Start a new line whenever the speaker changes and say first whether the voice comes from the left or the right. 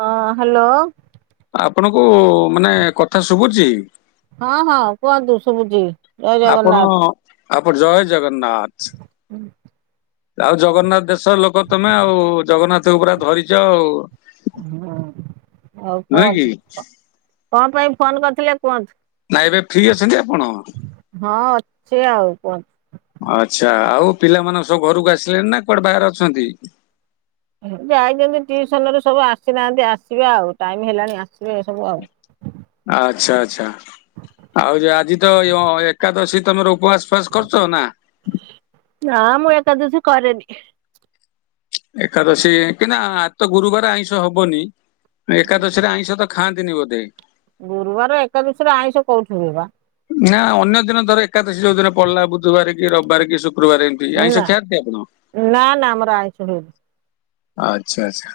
right: ହଁ ହ୍ୟାଲୋ
left: ଆପଣଙ୍କୁ ମାନେ କଥା ଶୁଭୁଛି
right: ହଁ ହଁ କୁହନ୍ତୁ ଶୁଭୁଛିି ଜୟ
left: ଆପଣ
right: ଜଗନ୍ନାଥ
left: ଆପଣ ଜୟ ଜଗନ୍ନାଥ ଆଉ ଜଗନ୍ନାଥ ଦେଶର ଲୋକ ତମେ ଆଉ ଜଗନ୍ନାଥ କୁ ପୁରା ଧରିଛ ଆଉ
right: ହଁ ଆଉ
left: ନୁହେଁ କି
right: କୁହନ୍ତୁ କଣ ପାଇଁ ଫୋନ କରିଥିଲେ କୁହନ୍ତୁ
left: ନା ଏବେ ଫ୍ରୀ ଆ
right: ହଁ ଅଛେ ଆଉ କ
left: ଆଚ୍ଛା ଆଉ ପିଲା ମାନେ ସବୁ ଘରକୁ ଆସିଲେଣି ନା କୁଆଡେ ବାହାରେ ଅଛନ୍ତି
right: ଯାଇଛନ୍ତି ଟିଉସନ ରୁ ସବୁ ଆସିନାହାନ୍ତି ଆସିବେ ଆଉ ଟାଇମ ହେଲାଣି ଆସିବେ ଏ ସବୁ ଆଉ
left: ଆଚ୍ଛା ଆଚଛା ଆଉ ଯୋଉ ଆଜି ତ ଏକାଦଶୀ ତମେ ର
right: ନା ମୁଁ ଏକାଦଶ କରେନି
left: ଏକାଦଶୀ କି ନା ଆ ତ ଗୁରୁବାର ଆଇଁଷ ହବନି ଏକାଦଶୀରେ ଆଇଁଷ ତ ଖାଆନ୍ତି ନ୍ତିନି ବୋଧେ
right: ଗୁରୁବାର ଏକାଦଶରେ ଆଇଁଷ କୋଉଠିବ ବା
left: ନା ଅନ୍ୟ ଦିନ ଧର ଏକାଦଶୀୋଉ ଦିନ ପଡିଲା ବୁଧବାର କି ରବିବାର କି ଶୁକ୍ ଗୁରୁବାରେ ଆଇଷ
right: ନା
left: ଖାଅନ୍ତି ଆପଣ
right: ନା ନା ଆମର ଆଇଁଷ ହୁଏନି।
left: ଆଚ୍ଛା ଆଚ୍ଛା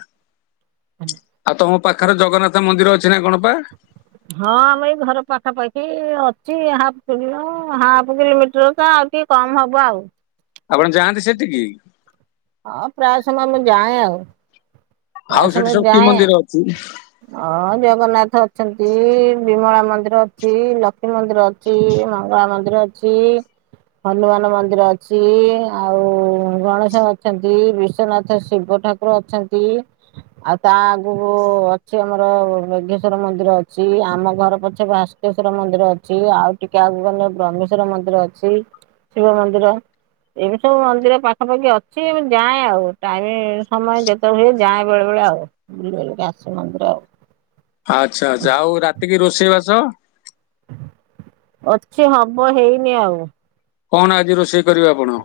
left: ଆଉ ତମ ପାଖରେ ଜଗନ୍ନାଥ ମନ୍ଦିର ଅଛି ନା କଣ ପା
right: ହଁ ଆମ ଏଇ ଘର ପାଖାପାଖି ଅଛି ହାପ୍ କିଲ ହାପ୍ କିଲୋମିଟର ତ ଟିକେ କମ ହବ ଆଉ
left: ଆପଣ ଯାଆନ୍ତି ସେଠିକି
right: ହଁ ପ୍ରାୟ ସମୟ ମୁଁ ଯାଏ ଆଉ
left: ଆଉ
right: ପ୍ରାୟ
left: ସେଠି
right: ସମୟ
left: ସବୁ କି
right: ଯାଏ
left: ମନ୍ଦିର ଅଛି?
right: ହଁ ଜଗନ୍ନାଥ ଅଛନ୍ତି ବିମଳା ମନ୍ଦିର ଅଛି ଲକ୍ଷ୍ମୀ ମନ୍ଦିର ଅଛି ମଙ୍ଗଳା ମନ୍ଦିର ଅଛି ହନୁମାନ ମନ୍ଦିର ଅଛି ଆଉ ଗଣେଶ ଅଛନ୍ତି ବିଶ୍ଵନାଥ ଶିବ ଠାକୁର ଅଛନ୍ତି ଆଉ ତା ଆଗରୁ ଅଛି ଆମର ମେଘେଶ୍ଵର ମନ୍ଦିର ଅଛି, ଆମ ଘର ପଛରେ ଭାସ୍କେଶ୍ଵର ମନ୍ଦିର ଅଛି, ଆଉ ଟିକେ ଆଗ ବ୍ରହ୍ମେଶ୍ଵର ମନ୍ଦିର ଅଛି, ଶିବ ମନ୍ଦିର ଏମିତି ସବୁ ମନ୍ଦିର ପାଖାପାଖି ଅ ଠିକ ମୁଁ ଯାଏ ଆଉ ଟାଇମ ସମୟ ଯେତେ ହୁଏ ଯାଏ ବେଳେ ବେଳେ ଆଉ ବୁଲି ବୁଲିକି ଆସେ ମନ୍ଦିର ଆଉ
left: ଆଚ୍ଛା ଆଚ୍ଛା ଆଉ ରାତିକି ରୋଷେଇବାସ
right: ଅଛି ହବ ହେଇନି ଆଉ
left: କଣ ଆଜି ରୋଷେଇ କରିବେ ଆପଣ?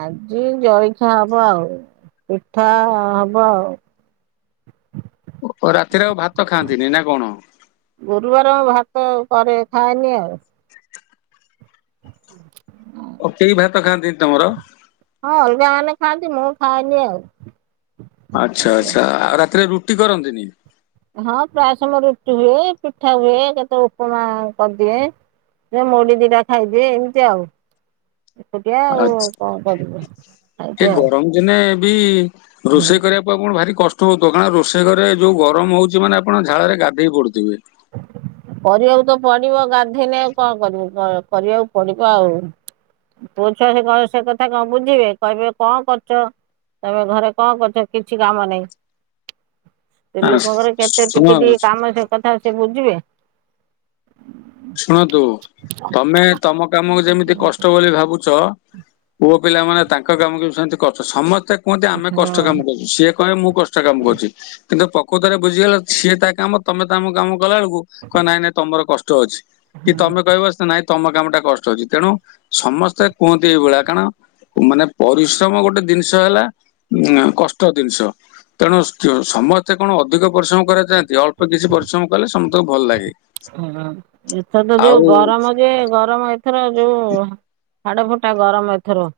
right: ଆଜି ଜଳଖିଆ ହବ ଆଉ ପିଠା ହବ ଆଉ
left: ରାତିରେ ଆଉ ଭାତ ଖାଆନ୍ତିନି ନା କଣ?
right: ତ ପରେ ଥାଏନି ଆଉ
left: ଆଉ କେହି ଭାତ ଖାଆନ୍ତିନି ତମର
right: ହଁ ଅଲଗା ମାନେ ଖାଆନ୍ତି, ମୁଁ ଖାଏନି ଆଉ
left: ଆଚ୍ଛା ଆଚ୍ଛା ଆଉ ରାତିରେ ରୁଟି କରନ୍ତିନି?
right: ହଁ ପ୍ରାୟ ସମୟ ରୁଟି ହୁଏ ପିଠା ହୁଏ କେତେ ଉପମା କରିଦିଏ ସେ ମୁଡି ଦିଟା ଖାଇଦିଏ ଏମିତି ଆଉଆ ଆଉଉ
left: ଆଚ୍ଛା
right: କଣ କରିବି?
left: ଏ
right: ଖାଇଦିଏ ଆଉ।
left: ଗରମ ଦିନେ ବି ରୋଷେଇ କରିବା ପାଇଁ ପଣ ଭାରି କଷ୍ଟ। କାରଣ ରୋଷେଇ ଘରେ ଯୋଉ ଗରମ ହଉଛି ମାନେ ଆପଣ ମାନେ ଝାଳରେ ଗାଧୋଇ ପଡୁଥିବେ।
right: କରିବାକୁ ତ ପଡିବ ଗାଧୋଇଲେଉ କଣ କରିବୁ। କରିବାକୁ ପଡିବ ଆଉ। ପୁରୁଷ ସେ କଣ ସେ କଥା କଣ ବୁଝିବେ, କହିବେ କଣ କରୁଛ? ତମେ ଘରେ କଣ କରୁଛ କିଛି କାମ ନାଇଁ। ସେ
left: ହଁ
right: ଲୋକଙ୍କର କେତେ
left: ଶୁଣ
right: ଟିକେ ଟିକେ କାମ ସେ କଥା ସେ ବୁଝିବେ।
left: ଶୁଣନ୍ତୁ ତମେ ତମ କାମକୁ ଯେମିତି
right: ହଁ
left: କଷ୍ଟ ବୋଲି ଭାବୁଛ ପୁ ପିଲାମାନେ ତାଙ୍କ କାମକୁ ବି ସେମିତି କଷ୍ଟ ସମସ୍ତେ କୁହନ୍ତି ଆମେ କଷ୍ଟ କାମ କରୁଛୁ ସିଏ କହିବେ ମୁଁ କଷ୍ଟ କାମ କରୁଛି କିନ୍ତୁ ପ୍ରକୃତରେ ବୁଝିଗଲା ସିଏ ତା କାମ ତମେ ତମ କାମ କଲା ବେଳକୁ କହ ନାଇଁ ନାଇଁ ତମର କଷ୍ଟ ଅଛି କି ତମେ
right: ହଁ।
left: କହିବ ନାଇଁ ତମ କାମ ଟା କଷ୍ଟ ଅଛି ତେଣୁ ସମସ୍ତେ କୁହନ୍ତି ଏଇଭଳିଆ କାରଣ ମାନେ ପରିଶ୍ରମ ଗୋଟେ ଜିନିଷ ହେଲା କଷ୍ଟ ଜିନିଷ ତେଣୁ ସମସ୍ତେ କଣ ଅଧିକ ପରିଶ୍ରମ କରାଯାଆନ୍ତି ଅଳ୍ପ କିଛି ପରିଶ୍ରମ କଲେ ସମସ୍ତଙ୍କୁ ଭଲ ଲାଗେ।
right: ହଁ ଏଥର ତ ଯୋଉ
left: ଆଉ
right: ଗରମ ଯେ ଗରମ ଏଥର ଯୋଉ ହାଡ ଫୁଟା ଗରମ ଏଥର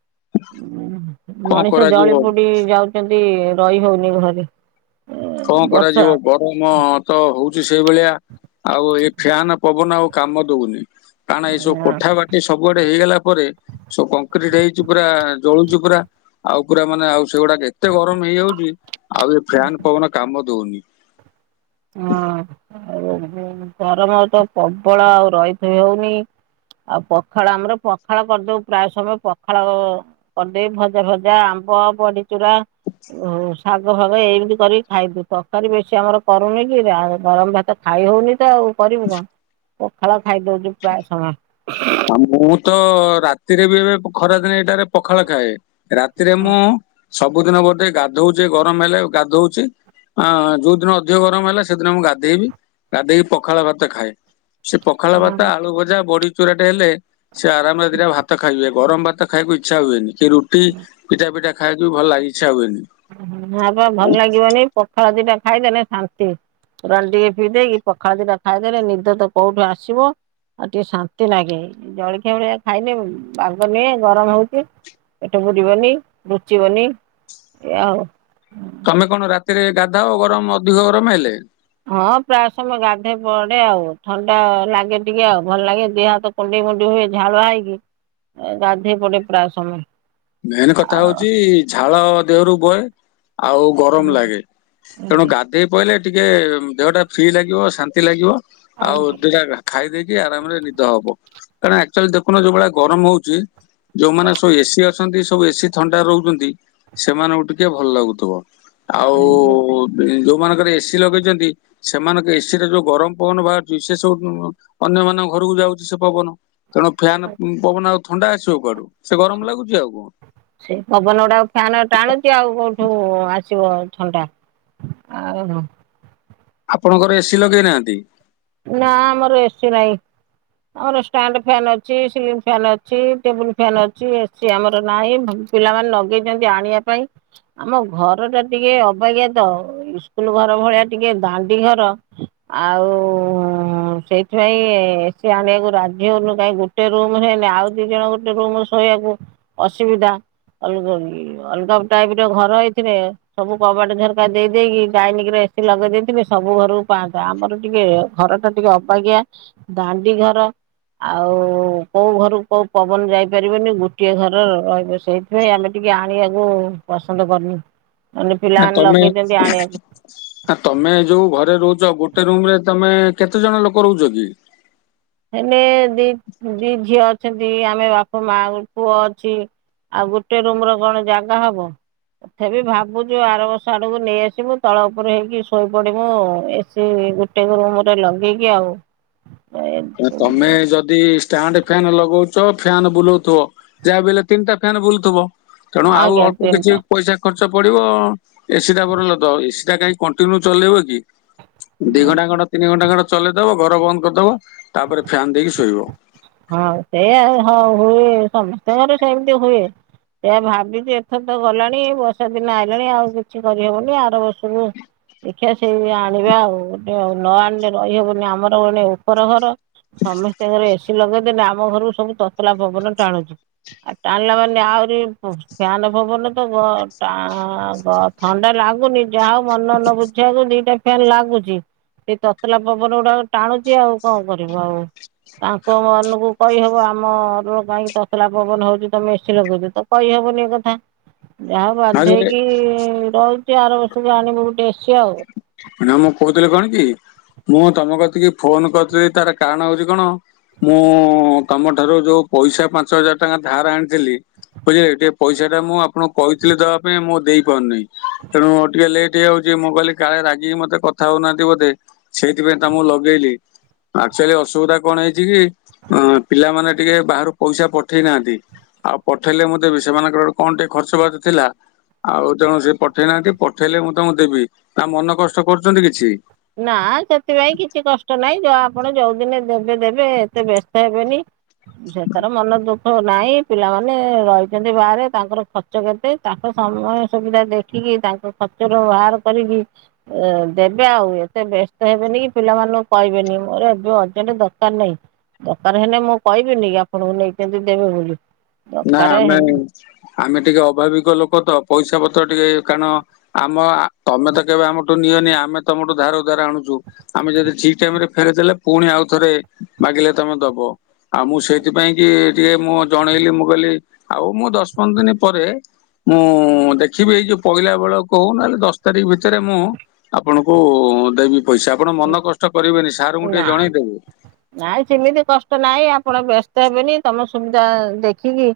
left: କଣ
right: ମଣିଷ
left: କରାଯିବ
right: ଜଳି ପୋଡି ଯାଉଛନ୍ତି ରହି ହଉନି ଘରେ
left: କଣ
right: ବର୍ଷା
left: କରାଯିବ ଗରମ ତ ହଉଛି, ସେଇଭଳିଆ ଆଉ ଏଇ ଫ୍ୟାାନ ପବନ ଆଉ କାମ ଦଉନି। କାରଣ ଏଇ ସବୁ
right: ହଁ।
left: କୋଠା ବାଟି ସବୁଆଡେ ହେଇଗଲା, ପରେ ସବୁ କଂକ୍ରିଟ ହେଇଛି ପୁରା ଜଳୁଛିୁ ପୁରା। ଆଉ ପୁରା ମାନେ ଆଉ ସେଗୁଡାକ ଏତେ ଗରମ ହେଇଯାଉଛି, ଆଉ ଏ ଫ୍ୟାନ ପବନ କାମ ଦଉନି।
right: ହଁ ଆଉ ଗରମ ତ ପ୍ରବଳ ଆଉ ରହିଥୋଇ ହଉନି । ଆଉ ପଖାଳ ଆମର ପଖାଳ କରିଦଉ, ପ୍ରାୟ ସମୟ ପଖାଳ କରିଦେଇ ଭଜା ଭଜା ବ ବଡିଚୁରା ଶାଗ ଫାଗ ଏଇମିତି କରିକି ଖାଇଦୁ ତରକାରୀ ବେଶୀ ଆମର କରୁନି କି ଗରମ ଭାତ ଖାଇ ହଉନି ତ ଆଉ କରିବୁ କଣ ପଖାଳ ଖାଇଦଉଛିୁ ପ୍ରାୟ ସମୟ
left: ଆ ମୁଁ ତ ରାତିରେ ବି ଏବେ ଖରାଦିନେ ଏଇଟାରେ ପଖାଳ ଖାଏ। ରାତିରେ ମୁଁ ସବୁଦିନ ଗୋଟେ ଗାଧୋଉଛି, ଗରମ ହେଲେ ଗାଧୋଉଛି। ଅ ଯୋଉ ଦିନ ଅଧିକ ଗରମ ହେଲା ସେଦିନ ମୁଁ ଗାଧେଇବି, ଗାଧେଇକି ପଖାଳ ଭାତ ଖାଏ। ସେ ପଖାଳ ଭାତା ଆଳୁ ଭଜା ବଡି ଚୁରାଟେ ହେଲେ, ସେ ଆରାମ ରେ ଦିନ ଭାତ ଖାଇବ। ଗରମ ଭାତ ଖାଇବାକୁ ଇଛା ହୁଏନି କି ରୁଟି ପିଟା ପିଟା ଖାଇବାକୁ ଭଲ ଲାଗ ଇଚ୍ଛା ହୁଏନି।
right: ହପ ଭଲ ଲାଗିବନି ପଖରା ଦିଟା ଖାଇଦେଲେ ଶାନ୍ତି। ଟିକେ ପିଇ ଦେଇକି ପଖାଳ ଦିଟା ଖାଇଦେଲେ ନିଦ ତ କୋଉଠୁ ଆସିବ। ଆଉ ଟିକେ ଶାନ୍ତି ଲାଗେ ଜଳଖିଆ ଭଳିଆ ଖାଇଲେ ପାଗ ନୁହେଁ ଗରମ ହଉଛି। ପେଟ ପୁରିବନି ରୁଚିବନି ଏମିତି ଆଉ।
left: ତମେ କଣ ରାତିରେ ଗାଧାଅ ଗରମ ଅଧିକ ଗରମ ହେଲେ
right: ହଁ ପ୍ରାୟ ସମୟ ଗାଧେ ପଡେ ଆଉ ଥଣ୍ଡା ଲାଗେ ଟିକେ ଆଉ ଭଲ ଲାଗେ ଦେ ହାତ କୁଡି ଡି ହୁଏ ଝାଳୁ ହେଇକି ଗାଧେଇ ପଡେ ପ୍ରାୟ ସମୟରେ।
left: ମେନ କଥା ହଉଛି ଝାଳ ଦେହରୁ ବୁଏ। ଆଉ ଗରମ ଲାଗେ ତେଣୁ ଗାଧେଇ ପଇଲେ ଟିକେ ଦେହ ଟା ଫ୍ରି ଲାଗିବ ଶାନ୍ତି ଲାଗିବ। ଆଉ ଦୁଟା ଖାଇ ଦେଇେଇକି ଆରାମରେ ନିଦ ହବ। କାରଣ ଆକ୍ଚୁଆଲି ଦେଖୁନ ଯୋଉ ଭଳିଆ ଗରମ ହଉଛି ଯୋଉମାନେ ସବୁ ଏସି ସବୁ ଏସିି ଥଣ୍ଡା ରହୁଛନ୍ତି ସେମାନଙ୍କୁ ଟିକେ ଭଲ ଲାଗୁଥିବ। ଆଉ ଯୋଉ ମାନଙ୍କର ଏସି ଲଗେଇଛନ୍ତି ସେମାନଙ୍କ ଏସିରେ ଯୋଉ ଗରମ ପବନ ବାହାରୁଛି ସେ ସବୁ ଅନ୍ୟମାନଙ୍କ ରକୁ ଯାଉଛି ସେ ପବନ ତେଣୁ ଫ୍ୟାନ୍ ପବନ ଆଉ ଥଣ୍ଡା ଆସିବ କୁଆଡୁ ସେ ଗରମ ଲାଗୁଛି ଆଉ କଣ
right: ସେ ପବନ ଗୁଡାକ ଫ୍ୟାନ ଟାଣୁଛି ଆଉ କୋଉଠୁ ଆସିବ ଆଉ ଥଣ୍ଡା ଓହୋ।
left: ଆପଣଙ୍କର ଏସି ଲଗେଇନାହାନ୍ତି?
right: ନା ଆମର ଏସି ନାଇଁ। ଆମର ଷ୍ଟାଣ୍ଡ ଫାନ ଅଛି ସିଲ ଫନ୍ ଅଛି ଟେବୁଲ ଫାନ ଅଛି ଏସି ଆମର ନାହିଁ। ପିଲାମାନୋନ ଲଗେଇଛନ୍ତି ଆଣିବା ପାଇଁ ଆମ ଘର ଟା ଟିକେ ଅବାଜ୍ଞା ତ ଇକୁଲ ଘର ଭଳିଆ ଟିକେ ଦାଣ୍ଡି ଘର ଆଉ ସେଇଥିପାଇଁ ଏସି ଆଣିବାକୁ ରାଜି ହଉନୁ କାଇଁ ଗୋଟେ ରୁମ ହେନି ଆଉ ଦି ଜଣ ଗୋଟେ ରୁମ ଶୋଇବା। ଅସୁବିଧା। ଅଲଗ ଅଲଗାପ ଟାଇପ ର ଘର ଏଇଥିରେ ସବୁ କବାଟ ଝରକା ଦେଇ ଦେଇେଇକି ଡାଇନିଙ୍ଗ୍ ରେ। ବେଶୀ ଲଗେଇ ଦେଇେଇଥିଲି ସବୁ ଘରକୁ ପାଆନ୍ତା ଆମର ଟିକେ ଘର ଟା ଟିକେ ଅବାାକିୟା ଦାଣ୍ଡି ଘର ଆଉ କୋଉ ଘର କୋଉ ପବନ ଯାଇପାରିବନି ଗୋଟିଏ ଘର ରହିବ ସେଇଥିପାଇଁ ଆମେ ଟିକେ ଆଣିବାକୁ ପସନ୍ଦ କରୁନୁ। ମାନେ
left: ଆ
right: ପିଲାମାନେ
left: ତମେ
right: ଲଗେଇଛନ୍ତି ଆଣିବାକୁ
left: ତମେ ଯୋଉ ଘରେ ରହୁଛ ଗୋ ଗୋଟେ ରୁମରେ ତମେ କେତେ ଜଣ ଲୋକ ରହୁଛ କି
right: ହେଲେେ ଦି ଦି ଝିଅ ଅ ଅଛନ୍ତି ଆମେ ବାପା ମା ପୁଅ ଅଛି ଆଉ ଗୋଟେ ରୁମ ର କଣ ଜାଗା ହବ? ତଥାପି ଭାବୁଛୁ ଆର ବର୍ଷ ଆଡକୁ ନେଇ ଆସିବୁ ତଳ ଉପରେ ହେଇକି ଶୋଇ ପଡିବୁ ଏସି ଗୋଟେ ରୁମରେ ଲଗେଇକି ଆଉ
left: ତମେ ଯଦି ଷ୍ଟାଣ୍ଡ୍ ଫ୍ୟାନ ଲଗଉଛ ଫ୍ୟାନ୍ ବୁଲଉଥିବ ଯାହା ବି ହେଲେ ତିନିଟା ଫ୍ୟାନ୍ ବୁଲୁଥିବ। ତେଣୁ ଆଉ
right: ଆଜ୍ଞା
left: ଅଳ୍ପ କିଛି
right: ତିନିଟା
left: ପଇସା ଖର୍ଚ୍ଚ। ଖର୍ଚ ପଡିବ ଏସି ଟା ଭଲ ତ ଏସି ଟା କାଇହିଁ କଣ୍ଟିନ୍ୟୁ ଚଲେଇବ କି? ଦି ଘଣ୍ଟା କଣ ତିନି ଘଣ୍ଟା ଖଣ୍ଟା ଚଲେଇଦବ ଘର ବନ୍ଦ କରିଦବ ତାପରେ ଫ୍ୟନ୍ ଦେଇକି ଶୋଇବ।
right: କ ତଙ୍କର ସେ ଏମିତି ହୁଏ। ସେ ଭାବିଛି ଏଥର ତ ଗଲାଣି ବର୍ଷା ଦିନ ଆଇଲାଣି ଆଉ କିଛି କରିହବନି ଆର ବର୍ଷରୁ। ଦେଖିବା ସେଇ ଆଣିବା ଆଉ ଗୋଟେ ଆଉ ନ ଆଣିଲେ ରହିହବନି ଆମର ଗୋଟେ ଉପର ଘର। ସମସ୍ତଙ୍କର ଏସିି ଲଗେଇଦେଲେ ଆମ ଘରକୁ ସବୁ ତତଲା ପବନ ଟାଣୁଛି ଆଉ ଟାଣିଲା ମାନେ ଆହୁରି ଫାନ ଭବନ ତ ଥଣ୍ଡା ଲାଗ ଆାଗୁନି ଯା ହଉ ମନ ନ ବୁଝିବାକୁ ଦିଟା ଫ୍ୟାନ୍ ଲାଗୁଛି। ସେ ତତଲା ପବନ ଗୁଡା ଟାଣୁଛି ଆଉ କଣ କରିବୁ ଆଉ ତୋ ମନକୁ କହିହବ ଆମ କାହିଁକି ତସଲା ପବନ ହଉଛି ତ ଏସିି ଲଗୁଛ ତ କହିହବନି ଏ କଥା। ହେ, ଯାହା
left: ନହେଲେ
right: ବାଧେଇକି ରହୁଚି। ଆର ବର୍ଷକୁ ଆଣିବୁ ଗୁଟେ
left: ନା ମୁଁ କହୁଥିଲି କଣ କି? ମୁଁ ତୋମ କତିକି ଫୋନ୍ କରିଥିଲି ତାର କାରଣ ହଉଚି କଣ ମୁଁ ତୋମଠାରୁ ଯୋଉ ପଇସା ପାଞ୍ଚ ହଜାର ଟଙ୍କା ଧାର ଆଣିଥିଲି। ବୁଝିଲେ ଟିକେ ପଇସା ଟା ମୁଁ ଆପଣଙ୍କୁ କହିଥିଲି ଦବା ପାଇଁ ମୁଁ ଦେଇ ପାରୁନେଇ। ତେଣୁ ଟିକେ ଲେଟ୍ ହେଇଯାଉଚି। କି ମୁଁ କହିଲି କାଳେ ରାଗିିକି ମୋତେ କଥା ହଉନାହାନ୍ତି ବୋଧେ। ସେଇଥିପାଇଁ ତ ମୁଁ ଲଗେଇଲି। ଆକ୍ଚୁଲି ଅସୁବିଧା କଣ ହେଇଚି କି ଅଁ ପିଲାମାନେ ଟିକେ ବାହାରୁ ପଇସା ପଠେଇ ନାହାନ୍ତି। ଆଉ ପଠେଇଲେ ମୁଁ ଦେବି। ସେମାନଙ୍କର ଗୋଟେ କଣ ଟିକେ ଖର୍ଚ୍ଚ ବାଚ ଥିଲା। ଆଉ ତେଣୁ ସେ ପଠେଇ ନାହାନ୍ତି। ପଠେଇଲେ ମୁଁ ତୋମକୁ ଦେବି। ତା ମନ କଷ୍ଟ କରୁଚନ୍ତି କିଛି?
right: ନା ସେଥିପାଇଁ କିଛି କଷ୍ଟ ନାହିଁ। ଯ ଆପଣ ଯୋଉଦିନେ ଦେବେ ଦେବେ ଏତେ ବ୍ୟସ୍ତ ହେବେନି। ସେ ତାର ମନ ଦୁଃଖ ନାହିଁ ପିଲାମାନେ ରହିଛନ୍ତି ବାହାରେ ତାଙ୍କର ଖର୍ଚ୍ଚ କେତେ ତାଙ୍କ ସମୟ ସୁବିଧା ଦେଖିକି ତାଙ୍କ ଖର୍ଚ୍ଚର ବାହାର କରିକି ଆ ଦେବେ ଆଉ ଏତେ ବ୍ୟସ୍ତ ହେବେନି କି ପିଲାମାନଙ୍କୁ କହିବେନି ମୋର ଏବେ ଅରଜେଣ୍ଟ ଦରକାର ନାହିଁ ଦରକାର ହେଲେ ମୁଁ କହିବିନି କି ଆପଣଙ୍କୁ ନେଇଛନ୍ତି ଦେବେ ବୋଲି
left: ନା
right: ଦରକାର
left: ଆମେ
right: ହେଲେ
left: ଆମେ ଟିକେ ଅଭାବିକ ଲୋକ ତ ପଇସା ପତ୍ର ଟିକେ କାରଣ ଆମ ତମେ ତ କେବେ ଆମଠୁ ନିଅନି ଆମେ ତମଠୁ ଧାର ଉଧାର ଆଣୁଛୁ। ଆମେ ଯଦି ଠିକ ଟାଇମରେ ଫେରେଇଦେଲେ ପୁଣି ଆଉ ଥରେ ମାଗିଲେ ତମେ ଦବ। ଆଉ ମୁଁ ସେଇଥିପାଇଁ କି ଟିକେ ମୁଁ ଜଣେଇଲି ମୁଁ କହଲି ଆଉ ମୁଁ ଦଶ ପନ୍ଦର ଦିନ ପରେ ମୁଁ ଦେଖିବି ଏଇ ଯୋଉ ପହିଲା ବେଳକୁ ନହେଲେ ଦଶ ତାରିଖ ଭିତରେ ମୁଁ ଆପଣଙ୍କୁ ଦେବି ପଇସା। ଆପଣ ମନ କଷ୍ଟ କରିବେନି ସାର ଙ୍କୁ ଟିକେ
right: ନା
left: ଜଣେଇଦେବେ।
right: ନାଇଁ ସେମିତି କଷ୍ଟ ନାହିଁ ଆପଣ ବ୍ୟସ୍ତ ହେବେନି ତମ ସୁବିଧା ଦେଖିକି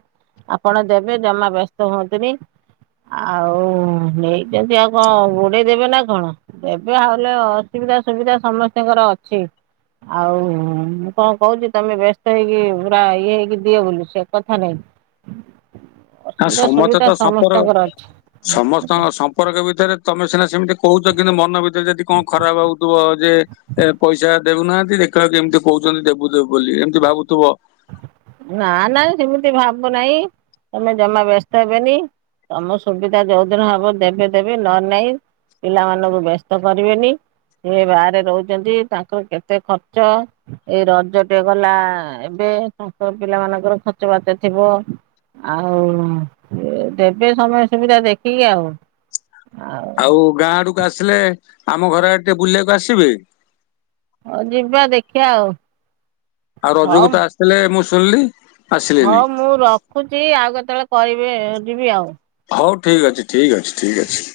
right: ଆପଣ ଦେବେ ଜମା ବ୍ୟସ୍ତ ହୁଅନ୍ତୁନି। ଆଉ ନେଇଚନ୍ତି ଆଉ କଣ ଘୋଡେଇ ଦେବେ ନା କଣ ଦେବେ ହାଉଲେ ଅ ସୁବିଧା ସୁବିଧା ସମସ୍ତଙ୍କର ଅଛି ଆଉ ହୁଁ ମୁଁ କଣ କହୁଚି ତମେ ବ୍ୟସ୍ତ ହେଇକି ପୁରା ଇଏ ହେଇକି ଦିଅ ବୋଲି। ସେ କଥା ନାଇଁ
left: [inaudible] ହ
right: ଅସୁବିଧା
left: ସମସ୍ତେ
right: ସୁବିଧା
left: ତ ସମ୍ପର୍କ
right: ସମସ୍ତଙ୍କର ଅଛି।
left: ସମସ୍ତଙ୍କ ସମ୍ପର୍କ ଭିତରେ ତମେ ସିନା ସେମିତି କହୁଚ କିନ୍ତୁ ମନ ଭିତରେ ଯଦି କଣ ଖରାପ ଭାବୁଥିବ ଯେ ଏ ପଇସା ଦେଉନାହାନ୍ତି ଦେଖିଲା ବେଳକୁ ଏମିତି କହୁଛନ୍ତି ଦେବୁ ଦେବୁ ବୋଲି ଏମିତି ଭାବୁଥିବ
right: ନା ନା ସେମିତି ଭାବୁନାହିଁ। ତମେ ଜମା ବ୍ୟସ୍ତ ହେବେନି ତମ ସୁବିଧା ଯୋଉଦିନ ହବ ଦେବେ ଦେବେ ନ ଲେ ନାଇଁ ପିଲାମାନଙ୍କୁ ବ୍ୟସ୍ତ କରିବେନି। ଏ ବାହାରେ ରହୁଛନ୍ତି ତାଙ୍କର କେତେ ଖର୍ଚ୍ଚ ଏଇ ରଜ ଟେ ଗଲା ଏ ବେ ତାଙ୍କ ପିଲା ମାନଙ୍କର ଖର୍ଚ୍ଚ ବାର୍ଚ ଥିବ ଆଉ ଦେବେ ସମୟ ସୁବିଧା ଦେଖିକି ଆଉ।
left: ଆଉ ଗାଁ ଆଡକୁ ଆସିଲେ ଆମ ଘର ଆଡେ ଟିକେ ବୁଲିବାକୁ ଆସିବି।
right: ହଉ ଯିବା ଦେଖିବା ଆଉ।
left: ଆଉ ରଜକୁ ତ ଆସିଥିଲେ ମୁଁ ଶୁଣିଲି।
right: ହଁ
left: ଆସିଲେନି
right: ମୁଁ ରଖୁଛି ଆଉ କେତେବେଳେ କରିବେ ଯିବି ଆଉ।
left: ହଉ ଠିକ୍ ଅଛି ଠିକ୍ ଅଛି ଠିକ୍ ଅଛି।